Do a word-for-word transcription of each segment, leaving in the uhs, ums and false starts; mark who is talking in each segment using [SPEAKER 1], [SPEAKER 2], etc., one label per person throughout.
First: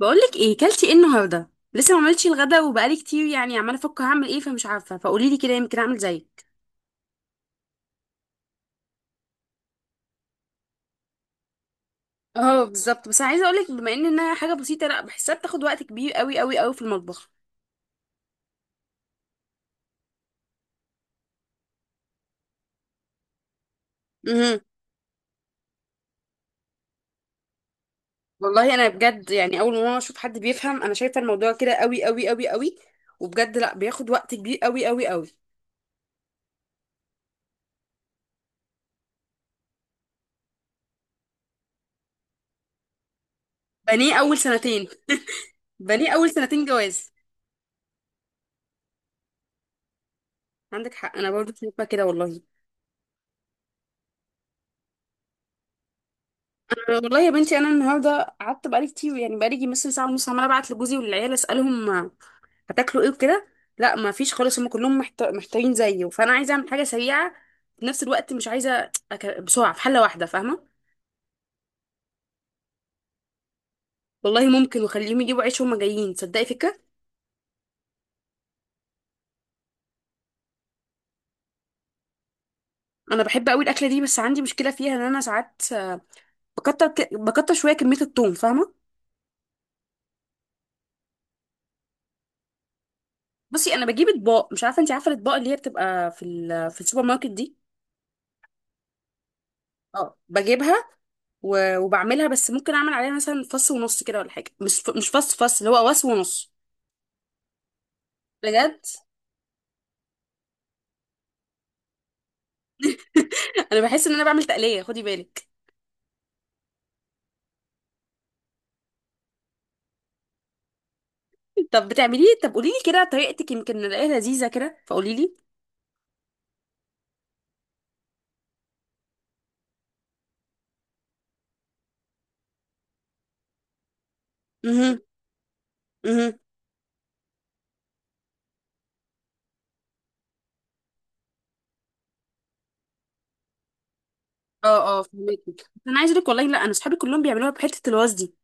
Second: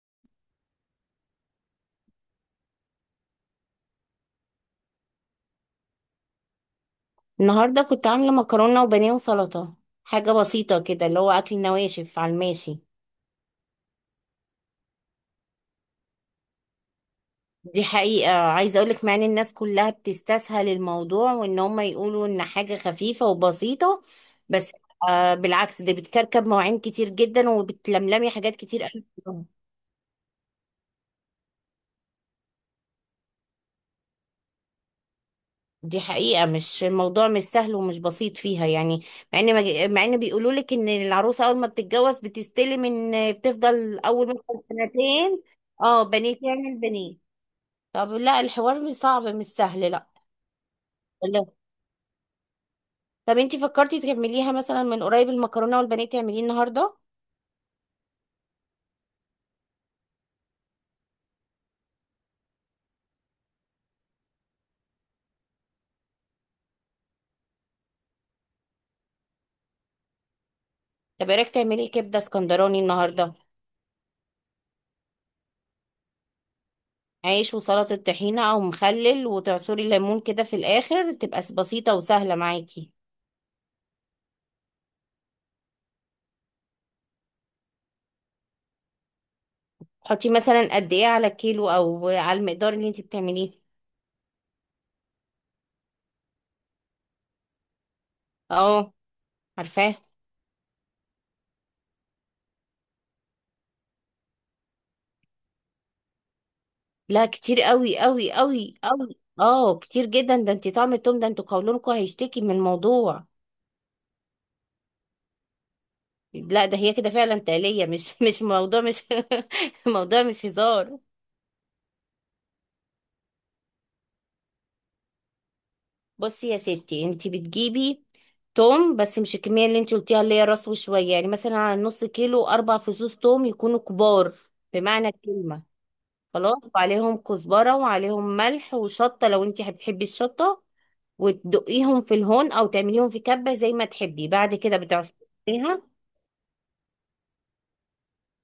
[SPEAKER 1] بقولك ايه، كلتي ايه النهارده؟ لسه ما عملتش الغدا وبقالي كتير، يعني عماله افكر هعمل ايه، فمش عارفه، فقولي لي كده يمكن اعمل زيك.
[SPEAKER 2] النهارده كنت عامله مكرونه وبانيه وسلطه. حاجه بسيطه كده، اللي هو اكل نواشف على
[SPEAKER 1] اه
[SPEAKER 2] الماشي.
[SPEAKER 1] بالظبط، بس انا عايزه اقولك بما ان انها حاجه بسيطه، لا بحسها بتاخد وقت كبير قوي قوي قوي في المطبخ.
[SPEAKER 2] دي حقيقه، عايزه اقولك مع ان الناس كلها بتستسهل الموضوع وان هم يقولوا ان حاجه خفيفه وبسيطه،
[SPEAKER 1] امم.
[SPEAKER 2] بس آه، بالعكس دي بتكركب مواعين كتير جدا وبتلملمي حاجات
[SPEAKER 1] والله
[SPEAKER 2] كتير
[SPEAKER 1] انا
[SPEAKER 2] قوي في
[SPEAKER 1] بجد،
[SPEAKER 2] اليوم.
[SPEAKER 1] يعني اول ما اشوف حد بيفهم انا شايفه الموضوع كده قوي قوي قوي قوي. وبجد لا، بياخد وقت كبير قوي قوي قوي.
[SPEAKER 2] دي حقيقه، مش الموضوع مش سهل ومش بسيط فيها يعني. مع ان مج- مع ان بيقولوا لك ان العروسه اول ما بتتجوز بتستلم ان بتفضل
[SPEAKER 1] بنيه
[SPEAKER 2] اول
[SPEAKER 1] اول
[SPEAKER 2] مثلا
[SPEAKER 1] سنتين.
[SPEAKER 2] سنتين. اه،
[SPEAKER 1] بنيه اول
[SPEAKER 2] بنيه
[SPEAKER 1] سنتين
[SPEAKER 2] تعمل
[SPEAKER 1] جواز.
[SPEAKER 2] بنيه. طب لا، الحوار مش صعب، مش سهل. لا،
[SPEAKER 1] عندك حق، انا
[SPEAKER 2] لا.
[SPEAKER 1] برضه شايفه كده والله.
[SPEAKER 2] طب انتي فكرتي تكمليها مثلا من قريب؟ المكرونه والبانيه تعمليه النهارده؟
[SPEAKER 1] والله يا بنتي، انا النهارده قعدت بقالي كتير، يعني بقالي يجي مثلا ساعه ونص عماله ابعت لجوزي والعيال اسالهم هتاكلوا ايه وكده. لا، ما فيش خالص، هم كلهم محت- محتارين زيي، فانا عايزه اعمل حاجه سريعه. في نفس الوقت مش عايزه أك... بسرعه في حله واحده، فاهمه؟
[SPEAKER 2] طب ايه رايك تعملي كبده اسكندراني النهارده؟
[SPEAKER 1] والله ممكن، وخليهم يجيبوا عيش وهم جايين، تصدقي فكره.
[SPEAKER 2] عيش وسلطه طحينه او مخلل وتعصري ليمون كده في الاخر، تبقى س- بسيطه وسهله معاكي.
[SPEAKER 1] انا بحب قوي الاكله دي، بس عندي مشكله فيها ان انا ساعات آه، بكتر ك... بكتر شويه كميه الثوم، فاهمه؟
[SPEAKER 2] حطي مثلا قد ايه على الكيلو او على المقدار اللي انتي بتعمليه؟
[SPEAKER 1] بصي، انا بجيب اطباق، مش عارفه انت عارفه الاطباق اللي هي بتبقى في ال... في السوبر ماركت دي؟
[SPEAKER 2] اه، عارفاه.
[SPEAKER 1] اه، بجيبها. و... وبعملها، بس ممكن اعمل عليها مثلا فص ونص كده ولا حاجه، مش ف... مش فص فص اللي هو واس ونص.
[SPEAKER 2] لا، كتير قوي قوي قوي
[SPEAKER 1] بجد.
[SPEAKER 2] قوي، اه كتير جدا، ده انتي طعم التوم ده انتوا قولونكوا هيشتكي من الموضوع.
[SPEAKER 1] انا بحس ان انا بعمل تقليه، خدي بالك.
[SPEAKER 2] لا ده هي كده فعلا تقلية، مش مش موضوع، مش موضوع مش هزار.
[SPEAKER 1] طب بتعمليه؟ طب قولي لي كده طريقتك، يمكن نلاقيها لذيذه كده، فقولي لي.
[SPEAKER 2] بصي يا ستي، انتي بتجيبي توم بس مش الكمية اللي انتي قلتيها اللي هي راس وشوية، يعني مثلا على نص كيلو أربع فصوص توم يكونوا كبار
[SPEAKER 1] امم،
[SPEAKER 2] بمعنى الكلمة.
[SPEAKER 1] امم.
[SPEAKER 2] خلاص، وعليهم كزبرة وعليهم ملح وشطة لو انتي بتحبي الشطة، وتدقيهم في الهون أو تعمليهم في كبة زي ما تحبي، بعد كده
[SPEAKER 1] اه، اه، فهماكي، بس
[SPEAKER 2] بتعصريها.
[SPEAKER 1] انا عايزه اقول لك والله، لا انا صحابي كلهم بيعملوها بحته الواز دي.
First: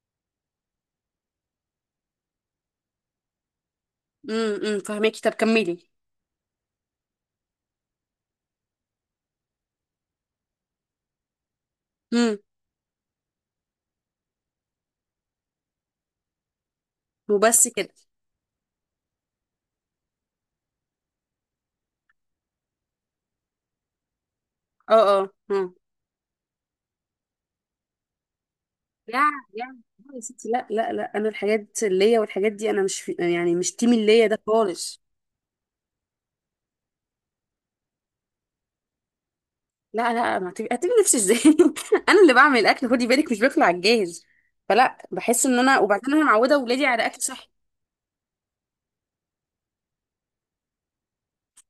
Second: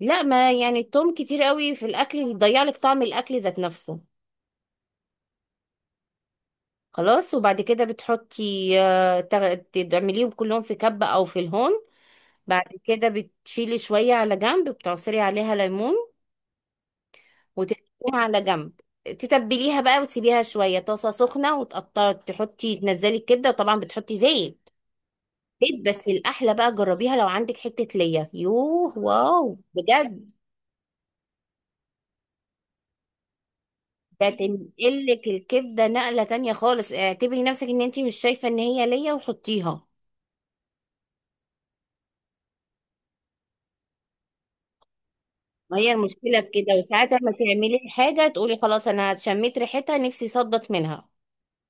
[SPEAKER 2] لا، ما يعني التوم كتير قوي في الأكل بيضيع لك طعم الأكل ذات نفسه.
[SPEAKER 1] امم، امم، فهماكي، طب كملي.
[SPEAKER 2] خلاص، وبعد كده بتحطي آه، تغ- تعمليهم كلهم في كبة او في الهون.
[SPEAKER 1] امم.
[SPEAKER 2] بعد كده بتشيلي شوية على جنب، بتعصري عليها ليمون
[SPEAKER 1] وبس
[SPEAKER 2] وتركيها
[SPEAKER 1] كده.
[SPEAKER 2] على جنب. تتبليها بقى وتسيبيها شوية، طاسة سخنة وتقطعي تحطي تنزلي الكبدة، وطبعا بتحطي زيت.
[SPEAKER 1] اه، اه. اه،
[SPEAKER 2] زيت، بس الأحلى بقى جربيها لو عندك حتة ليا، يوه
[SPEAKER 1] يا
[SPEAKER 2] واو
[SPEAKER 1] يا لا، يا
[SPEAKER 2] بجد.
[SPEAKER 1] ستي، لا، لا، لا، انا الحاجات اللي هي والحاجات دي انا مش في، يعني مش تيم اللي هي
[SPEAKER 2] ده
[SPEAKER 1] ده خالص.
[SPEAKER 2] تنقلك الكبدة نقلة تانية خالص، اعتبري نفسك ان انتي مش شايفة ان هي ليا وحطيها.
[SPEAKER 1] لا، لا، ما هتبقي هتبقي نفسي ازاي. انا اللي بعمل اكل، خدي بالك، مش باكل على الجاهز. فلا بحس ان انا،
[SPEAKER 2] ما هي
[SPEAKER 1] وبعدين انا
[SPEAKER 2] المشكلة في
[SPEAKER 1] معوده
[SPEAKER 2] كده؟
[SPEAKER 1] اولادي على
[SPEAKER 2] وساعات
[SPEAKER 1] اكل
[SPEAKER 2] لما
[SPEAKER 1] صحي.
[SPEAKER 2] تعملي حاجة تقولي خلاص أنا شميت ريحتها نفسي صدت منها.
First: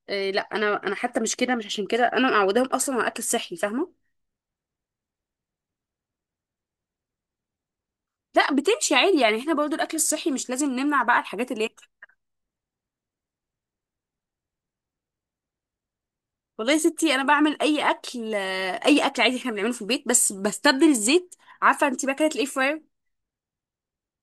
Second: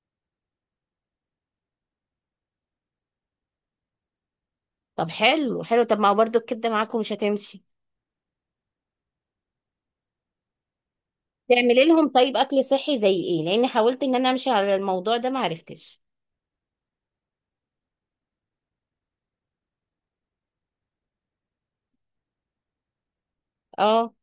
[SPEAKER 1] إيه لا، انا انا حتى مش كده، مش عشان كده انا معوداهم اصلا على الاكل الصحي، فاهمه؟
[SPEAKER 2] طب حلو حلو. طب ما هو برضو الكبدة معاكم مش هتمشي؟
[SPEAKER 1] لا، بتمشي عادي، يعني احنا برضو الاكل الصحي مش لازم نمنع بقى الحاجات اللي هي.
[SPEAKER 2] تعملي لهم طيب أكل صحي زي إيه؟ لأني حاولت إن أنا أمشي على الموضوع ده معرفتش.
[SPEAKER 1] والله يا ستي، انا بعمل اي اكل آه، اي اكل عادي احنا بنعمله في البيت، بس بستبدل الزيت. عارفه انت بقى الاير فراير؟
[SPEAKER 2] اه،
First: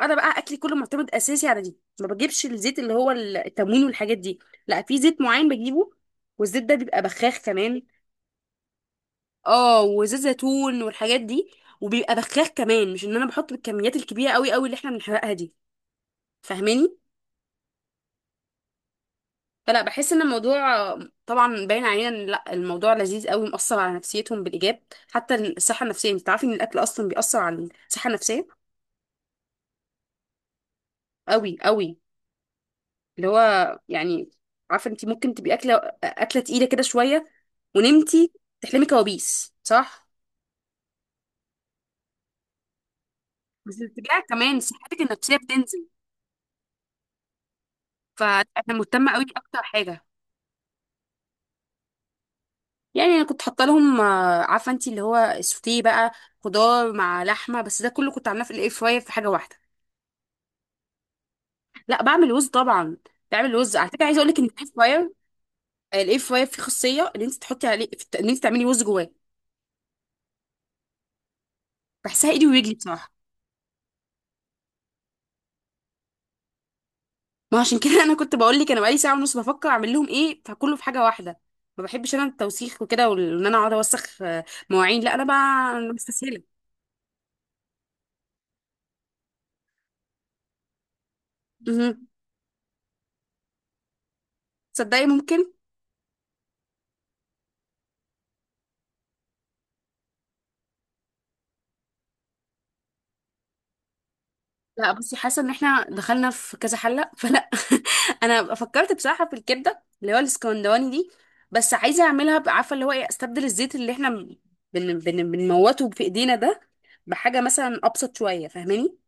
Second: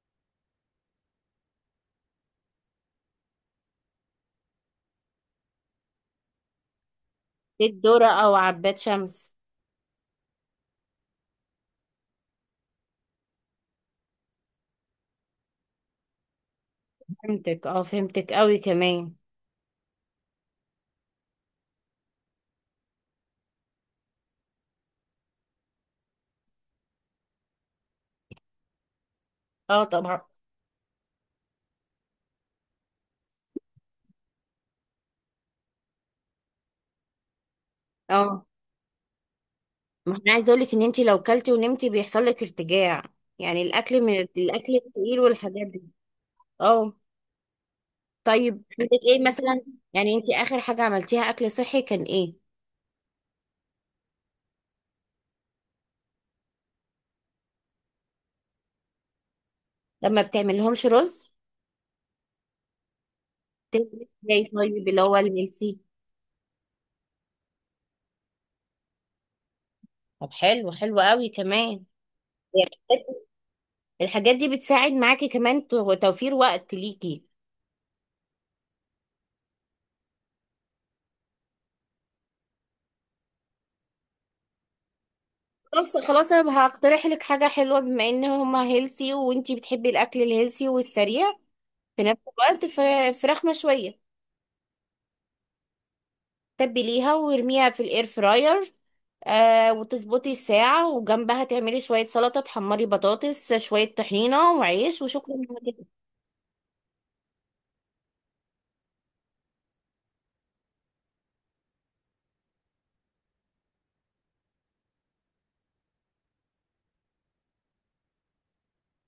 [SPEAKER 1] انا بقى اكلي كله معتمد اساسي على دي، ما بجيبش الزيت اللي هو التموين والحاجات دي. لا، في زيت معين بجيبه. والزيت ده بيبقى بخاخ
[SPEAKER 2] زيت
[SPEAKER 1] كمان.
[SPEAKER 2] ذرة أو عباد شمس؟
[SPEAKER 1] اه، وزيت زيتون والحاجات دي. وبيبقى بخاخ كمان، مش ان انا بحط بالكميات الكبيره قوي قوي اللي احنا بنحرقها دي. فاهماني؟
[SPEAKER 2] فهمتك، اه فهمتك أوي كمان.
[SPEAKER 1] فلا بحس ان الموضوع. طبعا باين علينا ان لا، الموضوع لذيذ قوي، مؤثر على نفسيتهم بالايجاب. حتى الصحه النفسيه، انت عارفه ان الاكل اصلا بيأثر على الصحه النفسيه
[SPEAKER 2] اه، طبعا.
[SPEAKER 1] قوي قوي. اللي هو يعني، عارفه انت ممكن تبقي اكله اكله تقيله كده شويه، ونمتي
[SPEAKER 2] اه،
[SPEAKER 1] تحلمي كوابيس، صح؟
[SPEAKER 2] ما أنا عايزة أقولك إن أنتي لو كلتي ونمتي بيحصل لك ارتجاع، يعني
[SPEAKER 1] بس
[SPEAKER 2] الأكل من
[SPEAKER 1] الاتجاه كمان
[SPEAKER 2] الأكل
[SPEAKER 1] صحتك
[SPEAKER 2] التقيل
[SPEAKER 1] النفسيه
[SPEAKER 2] والحاجات دي.
[SPEAKER 1] بتنزل.
[SPEAKER 2] اه، طيب
[SPEAKER 1] فانا
[SPEAKER 2] عندك
[SPEAKER 1] مهتمه
[SPEAKER 2] ايه
[SPEAKER 1] قوي اكتر
[SPEAKER 2] مثلا؟
[SPEAKER 1] حاجه.
[SPEAKER 2] يعني انت اخر حاجة عملتيها اكل صحي كان ايه؟
[SPEAKER 1] يعني انا كنت حاطه لهم آه، عارفه انت اللي هو السوتيه بقى؟ خضار مع لحمه، بس ده كله كنت عاملاه في الاير فراير في حاجه واحده.
[SPEAKER 2] لما بتعملهمش رز؟
[SPEAKER 1] لا، بعمل وز طبعا. بعمل وز، على فكره
[SPEAKER 2] بتعملي
[SPEAKER 1] عايزه اقول لك ان
[SPEAKER 2] ازاي
[SPEAKER 1] الاير
[SPEAKER 2] طيب اللي
[SPEAKER 1] فراير.
[SPEAKER 2] هو الملسي؟
[SPEAKER 1] الاير فراير فيه خاصيه ان انت تحطي عليه، ان انت تعملي وز جواه.
[SPEAKER 2] طب حلو، حلو قوي كمان.
[SPEAKER 1] بحسها ايدي ورجلي
[SPEAKER 2] يعني
[SPEAKER 1] بصراحه.
[SPEAKER 2] الحاجات دي بتساعد معاكي كمان، تو- توفير وقت ليكي؟
[SPEAKER 1] ما عشان كده انا كنت بقول لك، انا بقالي ساعه ونص بفكر اعمل لهم ايه، فكله في حاجه واحده. ما بحبش انا التوسيخ وكده، وان انا اقعد اوسخ آه، مواعين، لا انا بقى أنا
[SPEAKER 2] بص خلاص،
[SPEAKER 1] مستسهله.
[SPEAKER 2] انا هقترح لك حاجة حلوة بما ان هما هيلسي وانتي بتحبي الاكل الهيلسي والسريع في
[SPEAKER 1] مهم.
[SPEAKER 2] نفس الوقت، ف- فراخ مشوية
[SPEAKER 1] تصدقي ممكن.
[SPEAKER 2] تبليها وارميها في الاير فراير، آه وتظبطي الساعة وجنبها تعملي شوية سلطة، تحمري بطاطس، شوية طحينة
[SPEAKER 1] لا
[SPEAKER 2] وعيش
[SPEAKER 1] بصي،
[SPEAKER 2] وشكرا
[SPEAKER 1] حاسه ان
[SPEAKER 2] على
[SPEAKER 1] احنا
[SPEAKER 2] كده.
[SPEAKER 1] دخلنا في كذا حله، فلا. انا فكرت بصراحه في الكبده اللي هو الاسكندراني دي. بس عايزه اعملها ب- عارفه اللي هو ايه، استبدل الزيت اللي احنا بن بن بنموته في ايدينا ده بحاجه مثلا ابسط شويه، فاهماني؟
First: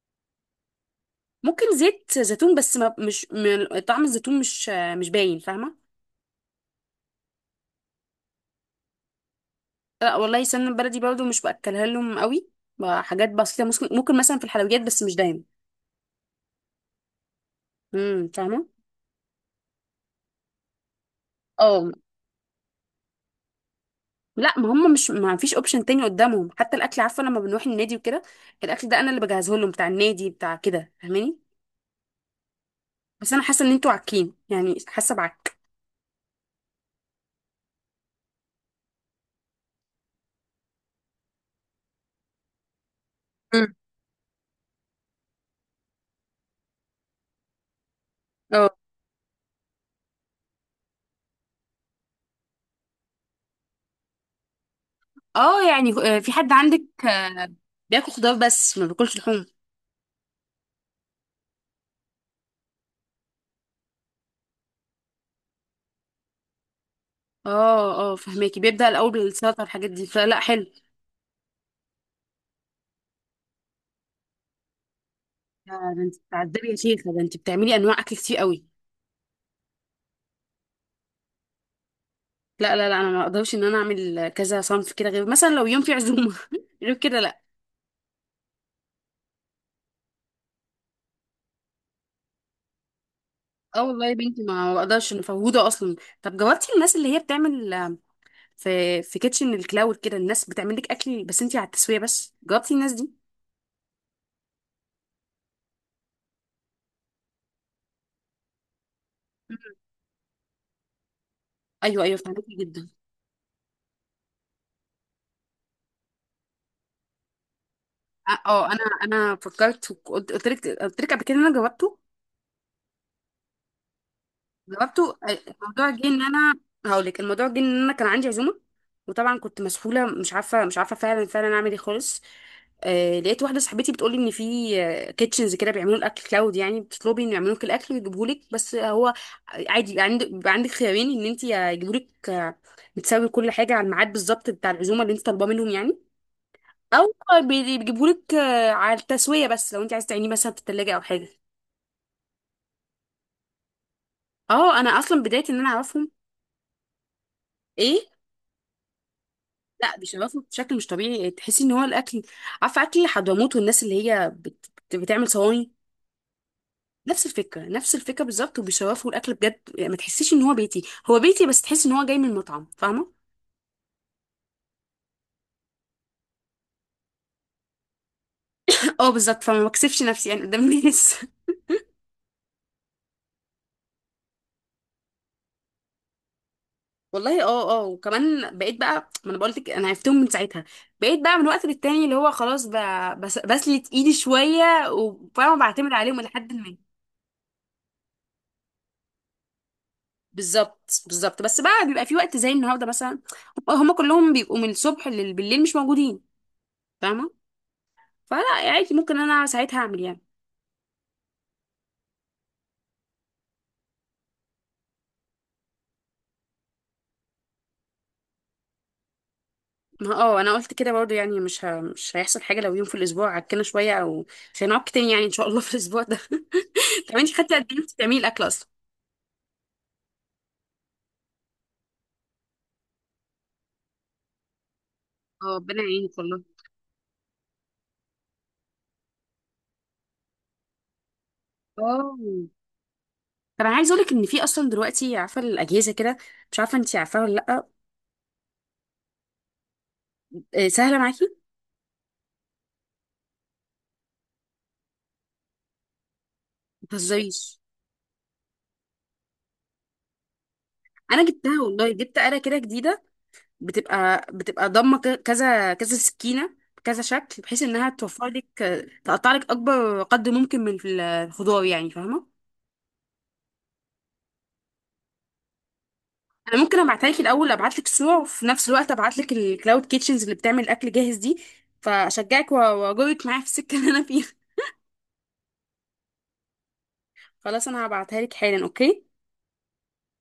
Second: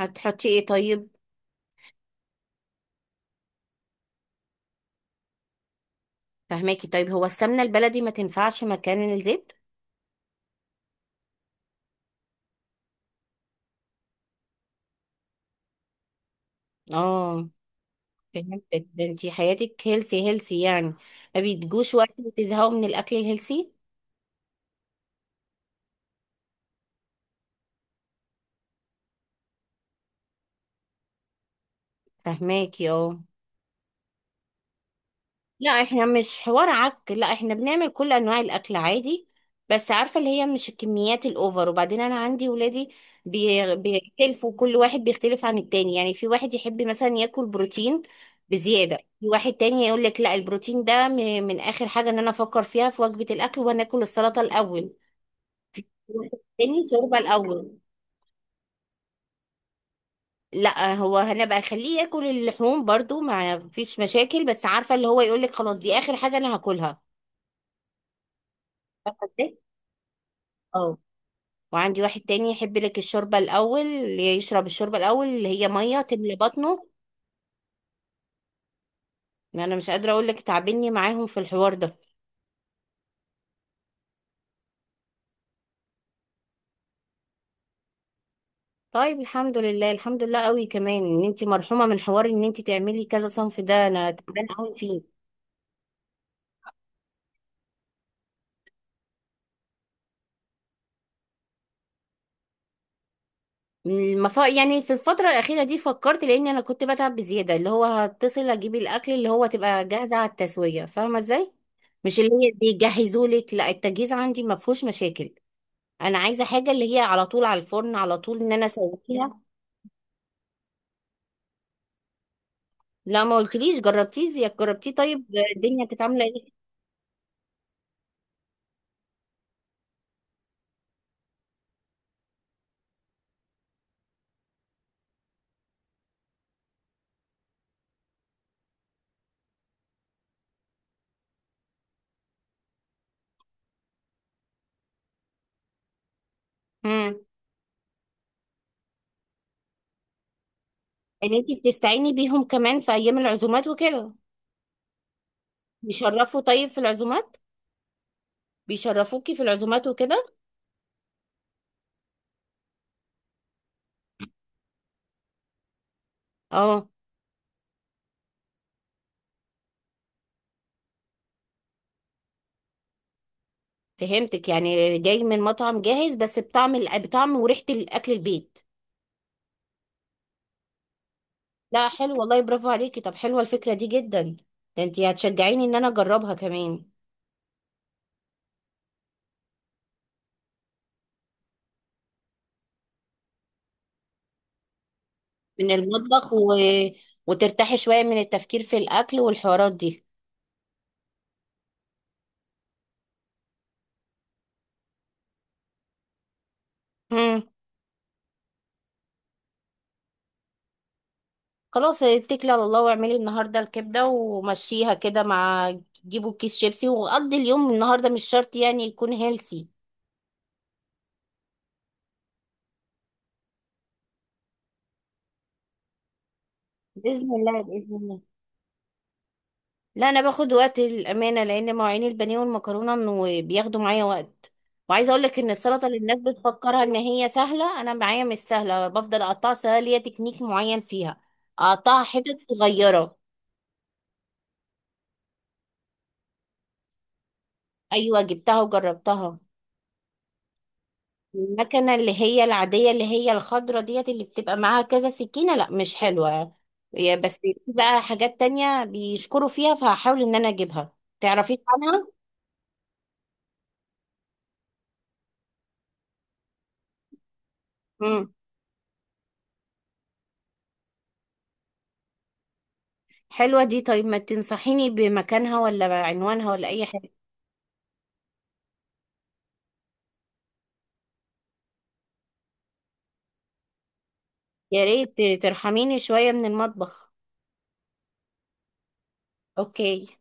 [SPEAKER 2] هتحطي ايه طيب؟
[SPEAKER 1] ممكن زيت زيتون، بس ما مش م- طعم الزيتون مش مش باين، فاهمه؟
[SPEAKER 2] فهماكي. طيب هو السمنة البلدي ما تنفعش مكان الزيت؟
[SPEAKER 1] لا والله، سمنه بلدي برضو مش باكلها لهم قوي. بقى حاجات بسيطه ممكن ممكن مثلا في الحلويات، بس مش دايما.
[SPEAKER 2] اه
[SPEAKER 1] امم، فاهمه.
[SPEAKER 2] فهمتك. ده انتي حياتك هيلسي هيلسي يعني، ما
[SPEAKER 1] اه.
[SPEAKER 2] بيتجوش وقت وتزهقوا من الأكل الهيلسي؟
[SPEAKER 1] لا، ما هم مش، ما فيش اوبشن تاني قدامهم، حتى الاكل عارفه لما بنروح النادي وكده. الاكل ده انا اللي بجهزه لهم بتاع النادي بتاع كده، فاهماني.
[SPEAKER 2] فهماكي، اه.
[SPEAKER 1] بس انا حاسه ان انتوا عاكين، يعني حاسه بعك.
[SPEAKER 2] لا، احنا مش حوار عك. لا، احنا بنعمل كل انواع الاكل عادي. بس عارفه اللي هي مش الكميات الاوفر، وبعدين انا عندي ولادي
[SPEAKER 1] مم.
[SPEAKER 2] بي- بيختلفوا، كل واحد بيختلف عن التاني، يعني في واحد يحب مثلا ياكل بروتين
[SPEAKER 1] اه،
[SPEAKER 2] بزياده، في واحد تاني يقول لك لا، البروتين ده م- من اخر حاجه ان انا افكر فيها في وجبه الاكل، وناكل السلطه الاول.
[SPEAKER 1] اه، يعني آه،
[SPEAKER 2] واحد
[SPEAKER 1] في حد عندك
[SPEAKER 2] تاني شوربه
[SPEAKER 1] آه،
[SPEAKER 2] الاول.
[SPEAKER 1] بياكل خضار، بس ما بياكلش لحوم؟
[SPEAKER 2] لا، هو هنبقى خليه ياكل اللحوم برضو ما فيش مشاكل، بس عارفه اللي هو يقول لك خلاص دي اخر حاجه انا هاكلها.
[SPEAKER 1] اه، اه، فهماكي، بيبدا الاول
[SPEAKER 2] فاهمة إزاي؟
[SPEAKER 1] بالسلطه والحاجات دي، فلا حلو.
[SPEAKER 2] وعندي واحد تاني يحب لك الشوربة الأول، اللي يشرب الشوربة الأول اللي هي
[SPEAKER 1] آه،
[SPEAKER 2] مية
[SPEAKER 1] ده انت
[SPEAKER 2] تملى
[SPEAKER 1] بتعذبي يا
[SPEAKER 2] بطنه.
[SPEAKER 1] شيخه، ده انت بتعملي انواع اكل كتير قوي.
[SPEAKER 2] ما أنا مش قادرة أقول لك، تعبني معاهم في الحوار ده.
[SPEAKER 1] لا، لا، لا، انا ما اقدرش ان انا اعمل كذا صنف كده، غير مثلا لو يوم في عزومه غير كده لا.
[SPEAKER 2] طيب الحمد لله، الحمد لله قوي كمان إن أنت مرحومة من حوار إن أنت تعملي كذا صنف،
[SPEAKER 1] اه
[SPEAKER 2] ده
[SPEAKER 1] والله
[SPEAKER 2] أنا
[SPEAKER 1] يا بنتي،
[SPEAKER 2] تعبانة قوي
[SPEAKER 1] ما بقدرش،
[SPEAKER 2] فيه.
[SPEAKER 1] مفوضه اصلا. طب جاوبتي الناس اللي هي بتعمل آم، في في كيتشن الكلاود كده، الناس بتعمل لك اكل بس انتي على التسويه، بس جاوبتي الناس دي؟
[SPEAKER 2] المف... يعني في الفترة الأخيرة دي فكرت لأن أنا كنت بتعب بزيادة، اللي هو هتصل أجيب الأكل اللي هو
[SPEAKER 1] مم.
[SPEAKER 2] تبقى جاهزة على التسوية. فاهمة إزاي؟
[SPEAKER 1] ايوه، ايوه،
[SPEAKER 2] مش اللي هي
[SPEAKER 1] فهمتني جدا.
[SPEAKER 2] بيجهزوا لك، لا التجهيز عندي ما فيهوش مشاكل. انا عايزه حاجه اللي هي على طول على الفرن، على طول
[SPEAKER 1] اه،
[SPEAKER 2] ان انا
[SPEAKER 1] آه، انا انا
[SPEAKER 2] اسويها.
[SPEAKER 1] فكرت، وقلت- قلت لك قلت لك قبل كده إن انا جاوبته.
[SPEAKER 2] لا ما قلتليش. جربتيه زيك؟ جربتيه
[SPEAKER 1] جاوبته،
[SPEAKER 2] طيب؟ الدنيا
[SPEAKER 1] الموضوع
[SPEAKER 2] كانت
[SPEAKER 1] جه ان
[SPEAKER 2] عامله ايه؟
[SPEAKER 1] انا. هقول لك، الموضوع جه ان انا كان عندي عزومه. وطبعا كنت مسحوله، مش عارفه مش عارفه فعلا فعلا اعمل ايه خالص. آه، لقيت واحده صاحبتي بتقولي ان في كيتشنز كده بيعملوا الاكل كلاود، يعني بتطلبي ان يعملوا لك الاكل ويجيبوه لك، بس هو عادي يبقى عندك يبقى عندك خيارين، ان انت يجيبوا لك آه، بتساوي كل حاجه على الميعاد بالظبط بتاع العزومه اللي انت طالباه منهم يعني. او
[SPEAKER 2] امم.
[SPEAKER 1] بي- بيجيبوا لك آه، على التسويه، بس لو انت عايزه تعينيه مثلا في التلاجة او حاجه.
[SPEAKER 2] ان انتي بتستعيني بيهم كمان في ايام العزومات وكده؟
[SPEAKER 1] اه، انا اصلا بدايه ان انا اعرفهم.
[SPEAKER 2] بيشرفوا طيب في العزومات؟
[SPEAKER 1] ايه؟
[SPEAKER 2] بيشرفوكي في العزومات
[SPEAKER 1] لا،
[SPEAKER 2] وكده؟
[SPEAKER 1] بيشرفوا بشكل مش طبيعي، تحسي ان هو الاكل. عارفه اكل حضرموت والناس اللي هي بت... بت- بتعمل صواني.
[SPEAKER 2] اه
[SPEAKER 1] نفس الفكره نفس الفكره بالظبط، وبيشرفوا الاكل بجد، يعني ما تحسيش ان هو بيتي هو بيتي، بس تحس ان هو جاي من مطعم، فاهمه؟
[SPEAKER 2] فهمتك، يعني جاي من مطعم جاهز بس بطعم الأ- بطعم وريحه الاكل البيت.
[SPEAKER 1] اه، بالظبط، فما بكسفش نفسي يعني قدام الناس
[SPEAKER 2] لا حلو والله، برافو عليكي. طب حلوه الفكره دي جدا. ده انتي هتشجعيني ان انا اجربها كمان.
[SPEAKER 1] والله، اه، اه، وكمان بقيت بقى، ما انا بقولت لك انا عرفتهم من ساعتها. بقيت بقى من وقت للتاني اللي هو خلاص ب... بس... بسلت ايدي شويه، وفاهمه،
[SPEAKER 2] من
[SPEAKER 1] بعتمد عليهم
[SPEAKER 2] المطبخ،
[SPEAKER 1] لحد
[SPEAKER 2] و...
[SPEAKER 1] ما.
[SPEAKER 2] وترتاحي شويه من التفكير في الاكل والحوارات
[SPEAKER 1] بالظبط بالظبط، بس بقى بيبقى في وقت زي النهارده مثلا. هما كلهم بيبقوا من الصبح للبالليل مش موجودين.
[SPEAKER 2] دي.
[SPEAKER 1] فاهمه؟ فلا عادي، ممكن انا ساعتها اعمل يعني.
[SPEAKER 2] خلاص اتكلي على الله واعملي النهارده الكبده ومشيها كده، مع جيبوا كيس شيبسي وقضي اليوم. النهارده مش شرط يعني يكون هيلسي.
[SPEAKER 1] ما اه، انا قلت كده برضو، يعني مش ه... مش هيحصل حاجه لو يوم في الاسبوع عكنا شويه او. مش هنعك تاني، يعني ان شاء الله في الاسبوع ده. طب انت
[SPEAKER 2] باذن
[SPEAKER 1] خدتي
[SPEAKER 2] الله،
[SPEAKER 1] قد ايه، إنتي
[SPEAKER 2] باذن
[SPEAKER 1] بتعملي
[SPEAKER 2] الله.
[SPEAKER 1] الاكل اصلا؟
[SPEAKER 2] لا انا باخد وقت الامانه، لان مواعين البانيه والمكرونه انه بياخدوا معايا وقت. وعايزه اقول لك
[SPEAKER 1] اه،
[SPEAKER 2] ان
[SPEAKER 1] ربنا
[SPEAKER 2] السلطه اللي
[SPEAKER 1] يعينك
[SPEAKER 2] الناس
[SPEAKER 1] والله.
[SPEAKER 2] بتفكرها ان هي سهله، انا معايا مش سهله، بفضل اقطعها، سهله ليا تكنيك معين فيها، اقطعها
[SPEAKER 1] اه،
[SPEAKER 2] حتت صغيره.
[SPEAKER 1] طب انا عايزه اقول لك ان في اصلا دلوقتي عارفه الاجهزه كده. مش عارفه انت عارفاها ولا لا؟
[SPEAKER 2] ايوه جبتها وجربتها.
[SPEAKER 1] آه، سهله معاكي.
[SPEAKER 2] المكنة اللي هي العادية اللي هي الخضرة ديت اللي بتبقى معاها كذا سكينة، لا مش حلوة.
[SPEAKER 1] ما
[SPEAKER 2] يا بس في
[SPEAKER 1] تهزريش.
[SPEAKER 2] بقى حاجات تانية بيشكروا فيها فهحاول ان انا اجيبها.
[SPEAKER 1] انا
[SPEAKER 2] تعرفي
[SPEAKER 1] جبتها والله،
[SPEAKER 2] عنها؟
[SPEAKER 1] جبت آلة كده جديده. بتبقى بتبقى ضامه ك- كذا كذا سكينه بكذا شكل، بحيث انها توفر
[SPEAKER 2] امم.
[SPEAKER 1] لك. تقطع لك اكبر قدر ممكن من الخضار، يعني فاهمه.
[SPEAKER 2] حلوة دي. طيب ما تنصحيني بمكانها ولا عنوانها
[SPEAKER 1] انا
[SPEAKER 2] ولا
[SPEAKER 1] ممكن
[SPEAKER 2] اي
[SPEAKER 1] ابعتها
[SPEAKER 2] حاجة؟
[SPEAKER 1] لك الاول، ابعت لك صور، وفي نفس الوقت ابعت لك الكلاود كيتشنز اللي بتعمل اكل جاهز دي، فاشجعك و- واجرك معايا في السكه اللي انا فيها.
[SPEAKER 2] يا ريت ترحميني شوية من المطبخ.
[SPEAKER 1] خلاص، انا هبعتها لك حالا، اوكي.
[SPEAKER 2] اوكي.